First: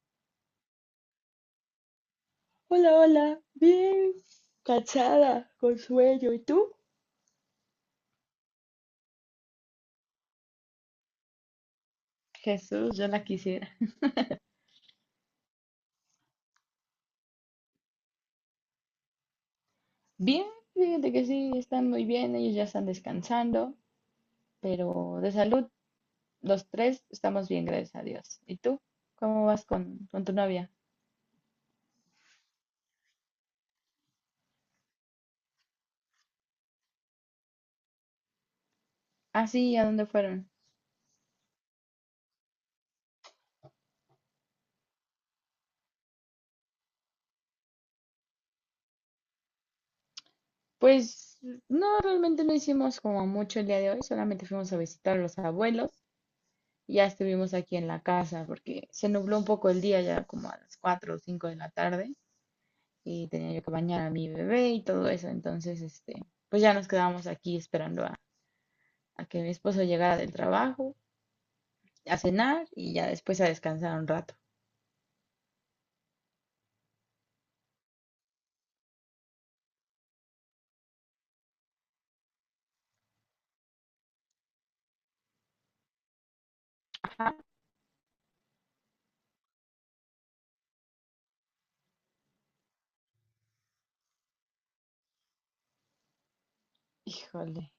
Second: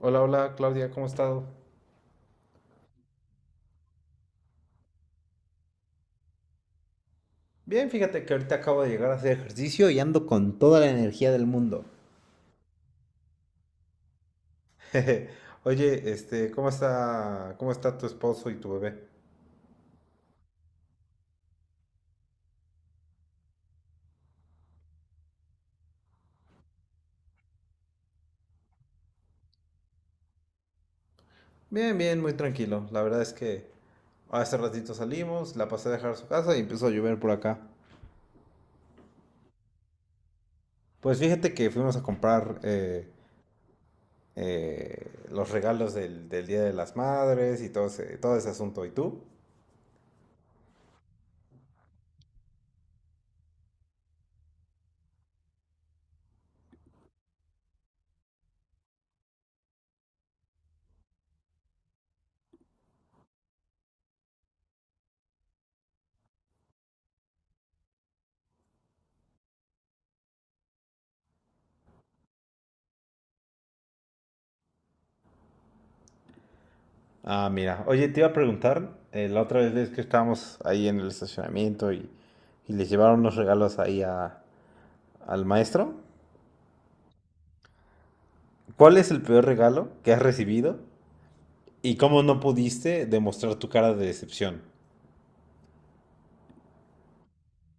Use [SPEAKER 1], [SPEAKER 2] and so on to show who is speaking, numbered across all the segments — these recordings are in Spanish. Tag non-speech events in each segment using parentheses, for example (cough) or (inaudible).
[SPEAKER 1] Hola, hola Claudia, ¿cómo has estado?
[SPEAKER 2] Hola, hola, bien cansada, con sueño. ¿Y tú?
[SPEAKER 1] Bien, fíjate que ahorita acabo de llegar a hacer ejercicio y ando con toda la energía del mundo.
[SPEAKER 2] Jesús, yo la quisiera.
[SPEAKER 1] (laughs) Jeje. Oye, ¿cómo está tu esposo y tu bebé?
[SPEAKER 2] Bien, fíjate que sí, están muy bien, ellos ya están descansando, pero de salud, los tres estamos bien, gracias a Dios. ¿Y tú? ¿Cómo vas con tu novia?
[SPEAKER 1] Bien, bien, muy tranquilo. La verdad es que hace ratito salimos, la pasé a dejar a su casa y empezó a llover por acá.
[SPEAKER 2] Ah, sí, ¿a dónde fueron?
[SPEAKER 1] Pues fíjate que fuimos a comprar los regalos del Día de las Madres y todo ese asunto. ¿Y tú?
[SPEAKER 2] Pues no, realmente no hicimos como mucho el día de hoy, solamente fuimos a visitar a los abuelos y ya estuvimos aquí en la casa porque se nubló un poco el día ya como a las 4 o 5 de la tarde y tenía yo que bañar a mi bebé y todo eso. Entonces, este, pues ya nos quedábamos aquí esperando a que mi esposo llegara del trabajo, a cenar y ya después a descansar un rato.
[SPEAKER 1] Ah, mira. Oye, te iba a preguntar, la otra vez ves que estábamos ahí en el estacionamiento y les llevaron los regalos ahí a- al maestro,
[SPEAKER 2] Ajá.
[SPEAKER 1] ¿cuál es el peor regalo que has recibido y cómo no pudiste demostrar tu cara de decepción?
[SPEAKER 2] Híjole,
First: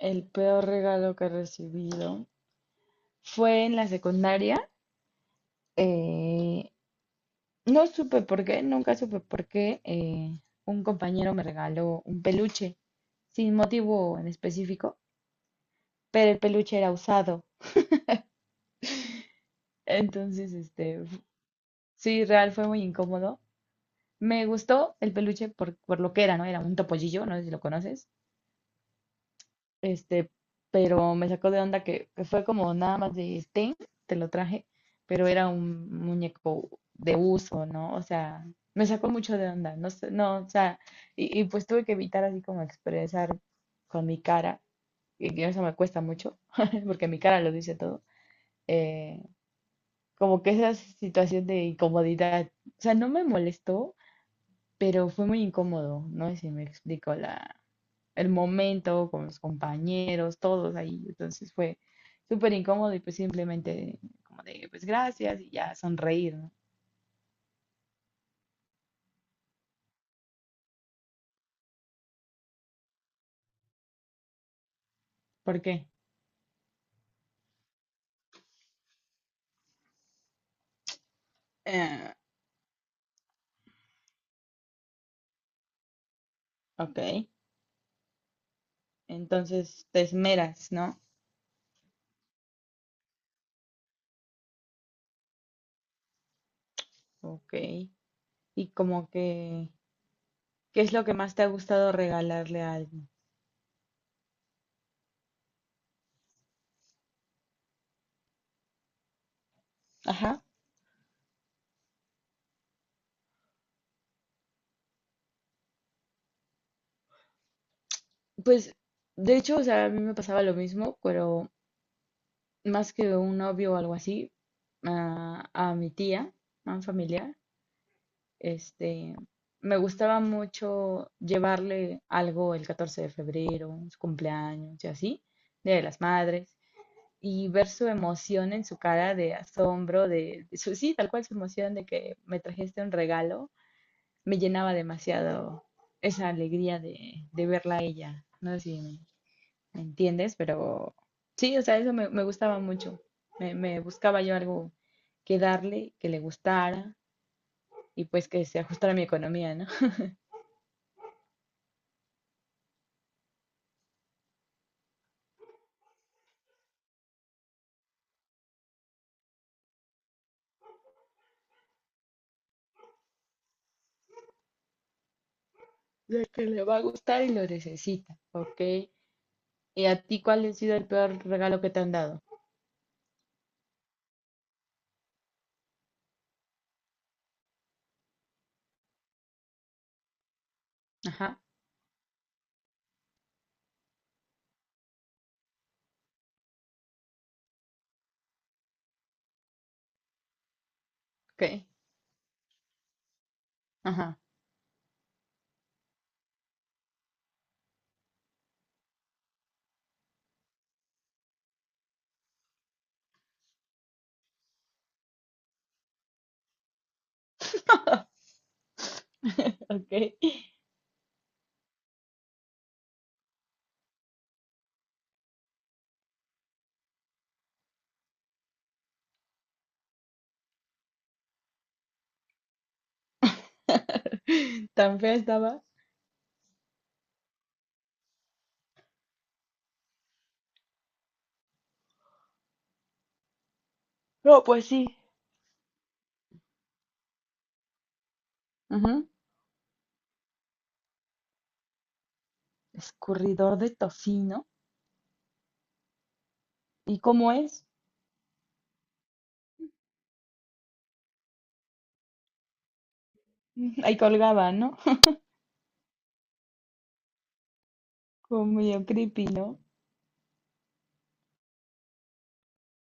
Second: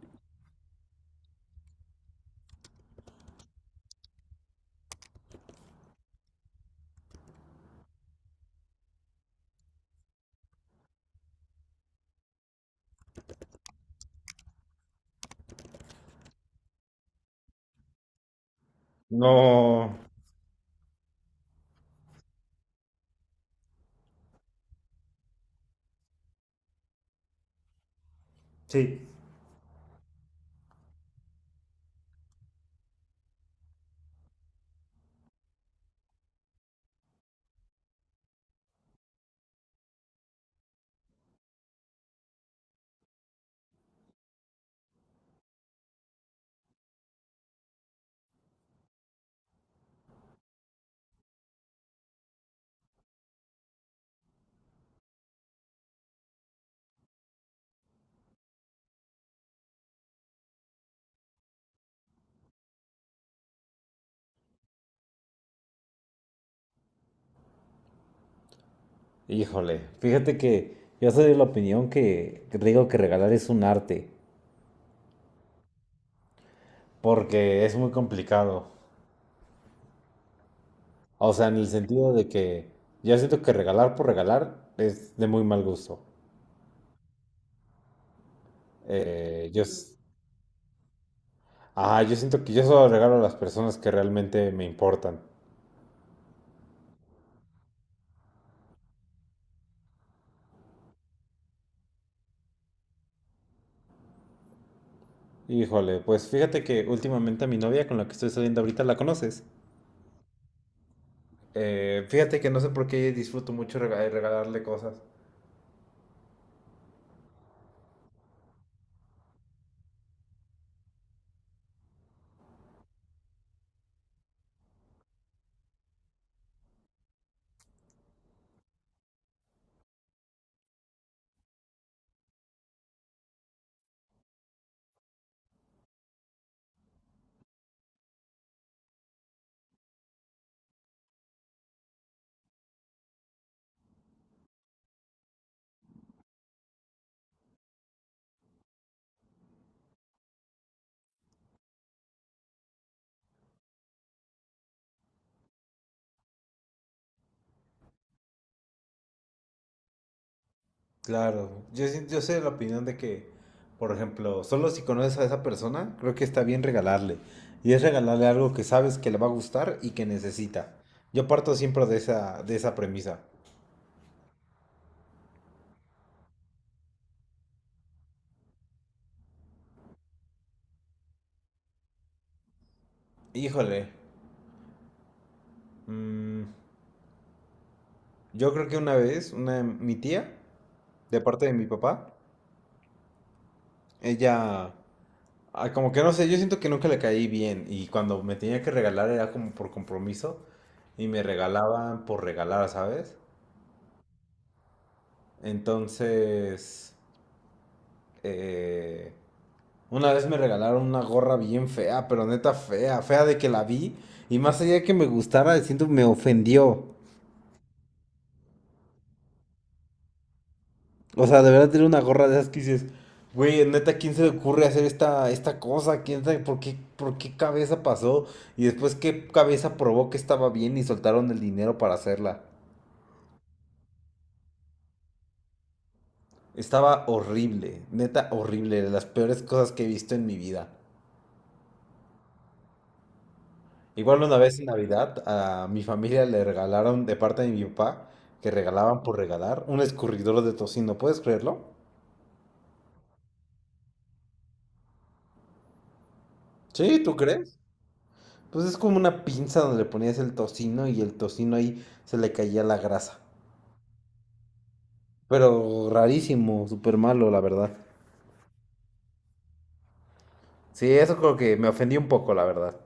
[SPEAKER 2] el peor regalo que he recibido fue en la secundaria. eh, no supe por qué, nunca supe por qué, un compañero me regaló un peluche sin motivo en específico, pero el peluche era usado.
[SPEAKER 1] No.
[SPEAKER 2] Entonces, este, sí, real fue muy incómodo. Me gustó el peluche por lo que era, ¿no? Era un topollillo, no sé si lo conoces.
[SPEAKER 1] Sí,
[SPEAKER 2] Este, pero me sacó de onda que fue como nada más de ten, te lo traje, pero era un muñeco de uso, ¿no? O sea, me sacó mucho de onda, no sé, no, o sea, y pues tuve que evitar así como expresar con mi cara, y que eso me cuesta mucho, (laughs) porque mi cara lo dice todo. eh, Como que esa situación de incomodidad, o sea, no me molestó, pero fue muy incómodo, no sé si me explico la, el momento con los compañeros, todos ahí, entonces fue súper incómodo y pues simplemente como de, pues gracias y ya sonreír, ¿no?
[SPEAKER 1] híjole, fíjate que yo soy de la opinión que digo que regalar es un arte,
[SPEAKER 2] ¿Por qué?
[SPEAKER 1] porque es muy complicado. O sea, en el sentido
[SPEAKER 2] Ah,
[SPEAKER 1] de que yo siento que regalar por regalar es de muy mal gusto.
[SPEAKER 2] ok,
[SPEAKER 1] Yo,
[SPEAKER 2] entonces
[SPEAKER 1] s-
[SPEAKER 2] te esmeras, ¿no?
[SPEAKER 1] Ah, yo siento que yo solo regalo a las personas que realmente me importan.
[SPEAKER 2] Ok, y como que, ¿qué es lo que más te ha gustado regalarle a alguien?
[SPEAKER 1] Híjole, pues fíjate que últimamente a mi novia con la que estoy saliendo ahorita la conoces.
[SPEAKER 2] Ajá,
[SPEAKER 1] Fíjate que no sé por qué disfruto mucho regalarle cosas.
[SPEAKER 2] pues de hecho, o sea, a mí me pasaba lo mismo, pero más que un novio o algo así, a mi tía, a un familiar, este, me gustaba mucho llevarle algo el 14 de febrero, su cumpleaños y así, Día de las Madres, y ver su emoción en su cara de asombro, de su, sí, tal cual su emoción de que me trajiste un regalo, me llenaba demasiado esa alegría de verla a ella. No sé si me ¿me entiendes? Pero sí, o sea, eso me gustaba mucho. Me buscaba yo algo que darle, que le gustara y pues que se ajustara a mi economía, ¿no? (laughs)
[SPEAKER 1] Claro, yo, sí- yo sé la opinión de que, por ejemplo, solo si conoces a esa persona, creo que está bien regalarle. Y es regalarle algo que sabes que le va a gustar y que necesita. Yo parto siempre de de esa premisa.
[SPEAKER 2] De que le va a gustar y lo necesita, ¿ok? ¿Y a ti cuál ha sido el peor regalo que te han dado?
[SPEAKER 1] Híjole, mm, yo creo que mi tía de
[SPEAKER 2] Ajá,
[SPEAKER 1] parte de mi papá, ella, como que no sé, yo siento que nunca le caí bien y cuando me tenía que regalar era como por compromiso y me
[SPEAKER 2] ok,
[SPEAKER 1] regalaban por regalar, ¿sabes?
[SPEAKER 2] ajá,
[SPEAKER 1] Entonces, eh, una vez me regalaron una gorra bien fea, pero neta fea, fea de que la vi y más allá de que me gustara, siento me ofendió.
[SPEAKER 2] (laughs) ok.
[SPEAKER 1] O sea, de verdad tiene una gorra de esas que dices, güey, neta, ¿quién se le ocurre hacer esta cosa? ¿Quién sabe por qué cabeza pasó? Y después, ¿qué cabeza probó que estaba bien y soltaron el dinero para hacerla?
[SPEAKER 2] (laughs) Tan fea estaba.
[SPEAKER 1] Estaba horrible, neta horrible, de las peores cosas que he visto en mi vida. Igual una
[SPEAKER 2] No,
[SPEAKER 1] vez
[SPEAKER 2] pues
[SPEAKER 1] en
[SPEAKER 2] sí.
[SPEAKER 1] Navidad a mi familia le regalaron de parte de mi papá, que regalaban
[SPEAKER 2] Ujú.
[SPEAKER 1] por regalar, un escurridor de tocino, ¿puedes creerlo?
[SPEAKER 2] Escurridor de tocino.
[SPEAKER 1] Sí,
[SPEAKER 2] ¿Y
[SPEAKER 1] ¿tú
[SPEAKER 2] cómo
[SPEAKER 1] crees?
[SPEAKER 2] es?
[SPEAKER 1] Pues es como una pinza donde le ponías el tocino y el tocino ahí se le caía la grasa.
[SPEAKER 2] (laughs) Ahí colgaba, ¿no?
[SPEAKER 1] Pero rarísimo, súper malo, la verdad.
[SPEAKER 2] (laughs) Como medio creepy, ¿no?
[SPEAKER 1] Sí, eso creo que me ofendí un poco, la verdad.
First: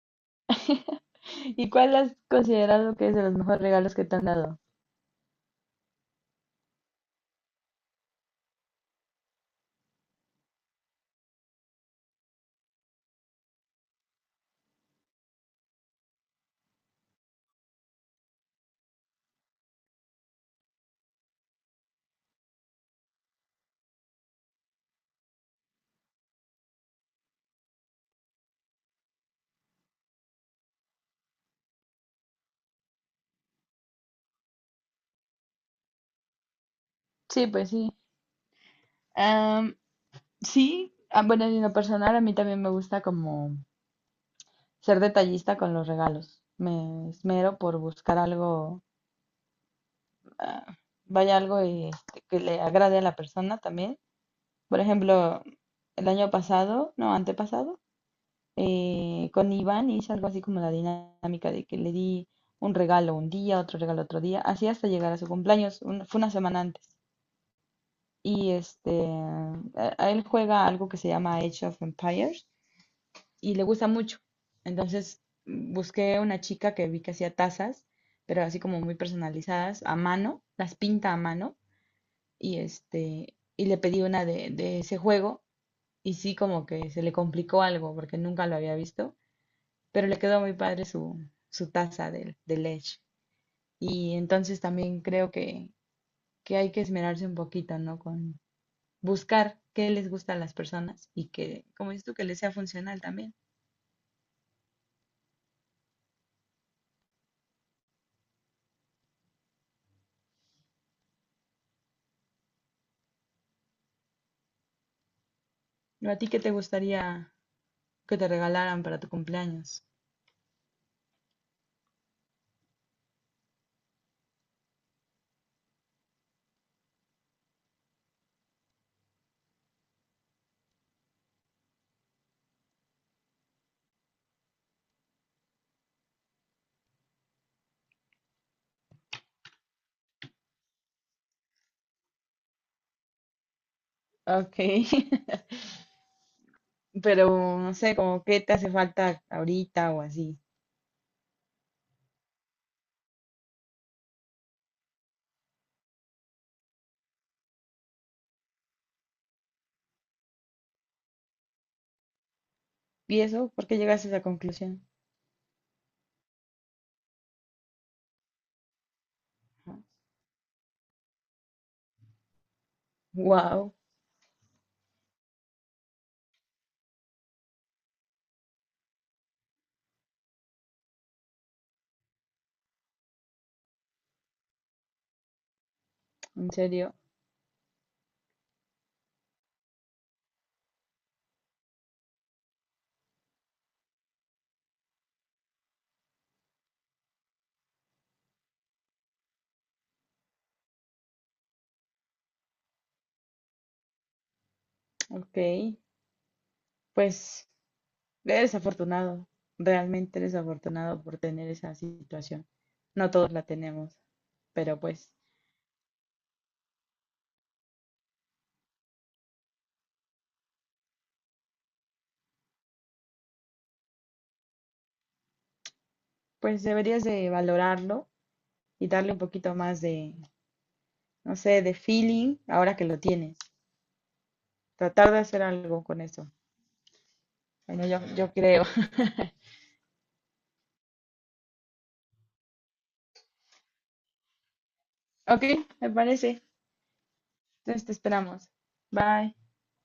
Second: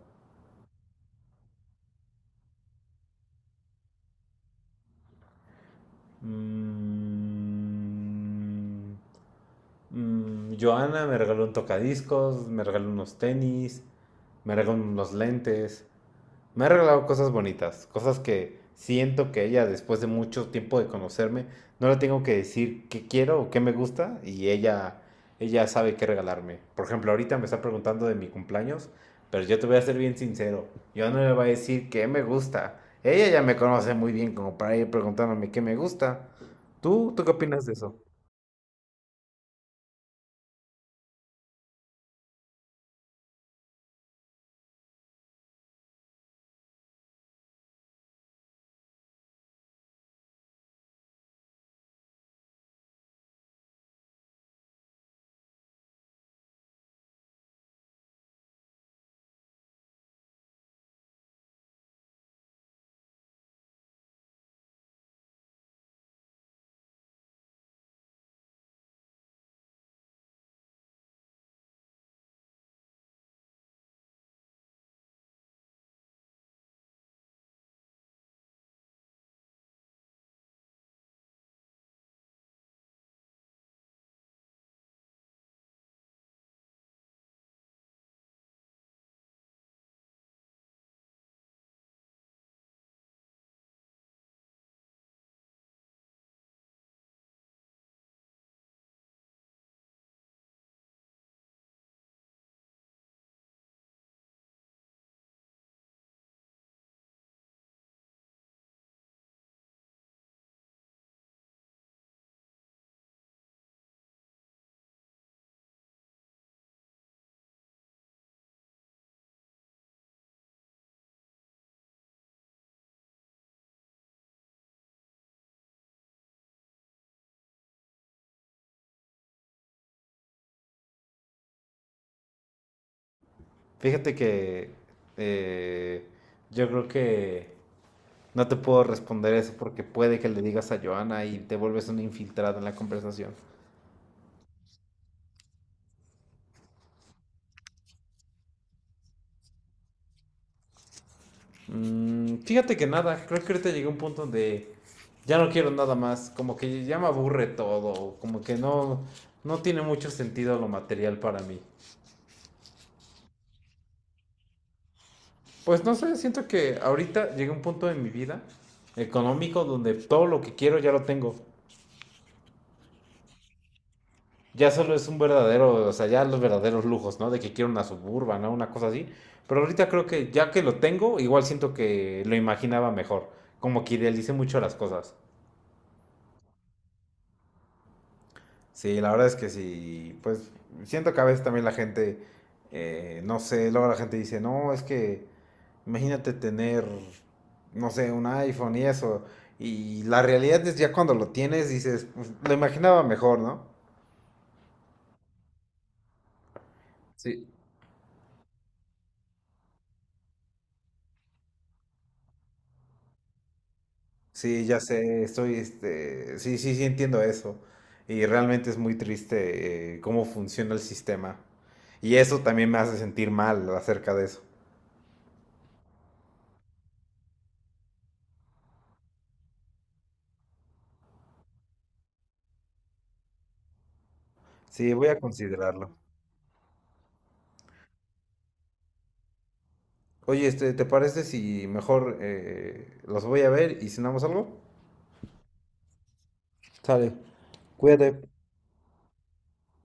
[SPEAKER 2] (laughs) ¿Y cuál has considerado que es de los mejores regalos que te han dado?
[SPEAKER 1] Mm, Joana me regaló un tocadiscos, me regaló unos tenis, me regaló unos lentes. Me ha regalado cosas bonitas, cosas que siento que ella, después de mucho tiempo de conocerme, no le tengo que decir qué quiero o qué me gusta ella sabe qué regalarme. Por ejemplo, ahorita me está preguntando de mi cumpleaños, pero yo te voy a ser bien sincero, yo no le voy a decir qué me gusta. Ella ya me conoce muy bien como para ir preguntándome qué me gusta. Tú qué
[SPEAKER 2] Sí,
[SPEAKER 1] opinas
[SPEAKER 2] pues
[SPEAKER 1] de
[SPEAKER 2] sí.
[SPEAKER 1] eso?
[SPEAKER 2] Am, sí, ah, bueno, en lo personal a mí también me gusta como ser detallista con los regalos. Me esmero por buscar algo, ah, vaya algo y, este, que le agrade a la persona también. Por ejemplo, el año pasado, no, antepasado, con Iván hice algo así como la dinámica de que le di un regalo un día, otro regalo otro día, así hasta llegar a su cumpleaños, fue una semana antes. Y este, a él juega algo que se llama Age of Empires y le gusta mucho. Entonces busqué una chica que vi que hacía tazas, pero así como muy personalizadas, a mano, las pinta a mano y este, y le pedí una de ese juego y sí como que se le complicó algo porque nunca lo había visto, pero le quedó muy padre su taza del Edge. Y entonces también creo que hay que esmerarse un poquito, ¿no? Con, buscar qué les gusta a las personas y que, como dices tú, que les sea funcional también. ¿A ti qué te gustaría que te regalaran para tu cumpleaños?
[SPEAKER 1] Fíjate que eh, yo creo que no te puedo responder eso porque puede que le digas a Johanna y te vuelves un infiltrado en la conversación.
[SPEAKER 2] Ok, (laughs) pero no sé, como qué te hace falta ahorita o así.
[SPEAKER 1] Fíjate que nada, creo que ahorita llegué a un punto donde ya no quiero nada más, como que ya me aburre todo, como que no, no tiene mucho sentido lo material para mí.
[SPEAKER 2] ¿Y eso? ¿Por qué llegaste a esa conclusión?
[SPEAKER 1] Pues no sé, siento que ahorita llegué a un punto en mi vida económico donde todo lo que quiero ya lo tengo.
[SPEAKER 2] Wow,
[SPEAKER 1] Ya solo es un verdadero, o sea, ya los verdaderos lujos, ¿no? De que quiero una suburban, ¿no? Una cosa así. Pero ahorita creo que ya que lo tengo, igual siento que lo imaginaba mejor. Como que idealicé mucho las cosas.
[SPEAKER 2] en serio.
[SPEAKER 1] Sí, la verdad es que sí, pues siento que a veces también no sé, luego la gente dice, no, es que imagínate tener, no sé, un iPhone y eso. Y la realidad es ya cuando lo tienes, dices, pues, lo imaginaba mejor, ¿no?
[SPEAKER 2] Ok,
[SPEAKER 1] Sí,
[SPEAKER 2] pues eres afortunado, realmente eres afortunado por tener esa situación. No todos la tenemos,
[SPEAKER 1] sí, ya
[SPEAKER 2] pero pues,
[SPEAKER 1] sé, estoy, sí, sí, sí entiendo eso. Y realmente es muy triste cómo funciona el sistema. Y eso también me hace sentir mal acerca de eso.
[SPEAKER 2] pues deberías de valorarlo y darle un poquito más de, no sé, de feeling, ahora que lo tienes.
[SPEAKER 1] Sí, voy
[SPEAKER 2] Tratar de
[SPEAKER 1] a
[SPEAKER 2] hacer algo
[SPEAKER 1] considerarlo.
[SPEAKER 2] con eso. Bueno, yo creo. (laughs)
[SPEAKER 1] Oye, ¿te parece si mejor los voy a ver y cenamos algo?
[SPEAKER 2] Ok, me parece.
[SPEAKER 1] Sale,
[SPEAKER 2] Entonces te
[SPEAKER 1] cuídate.
[SPEAKER 2] esperamos. Bye.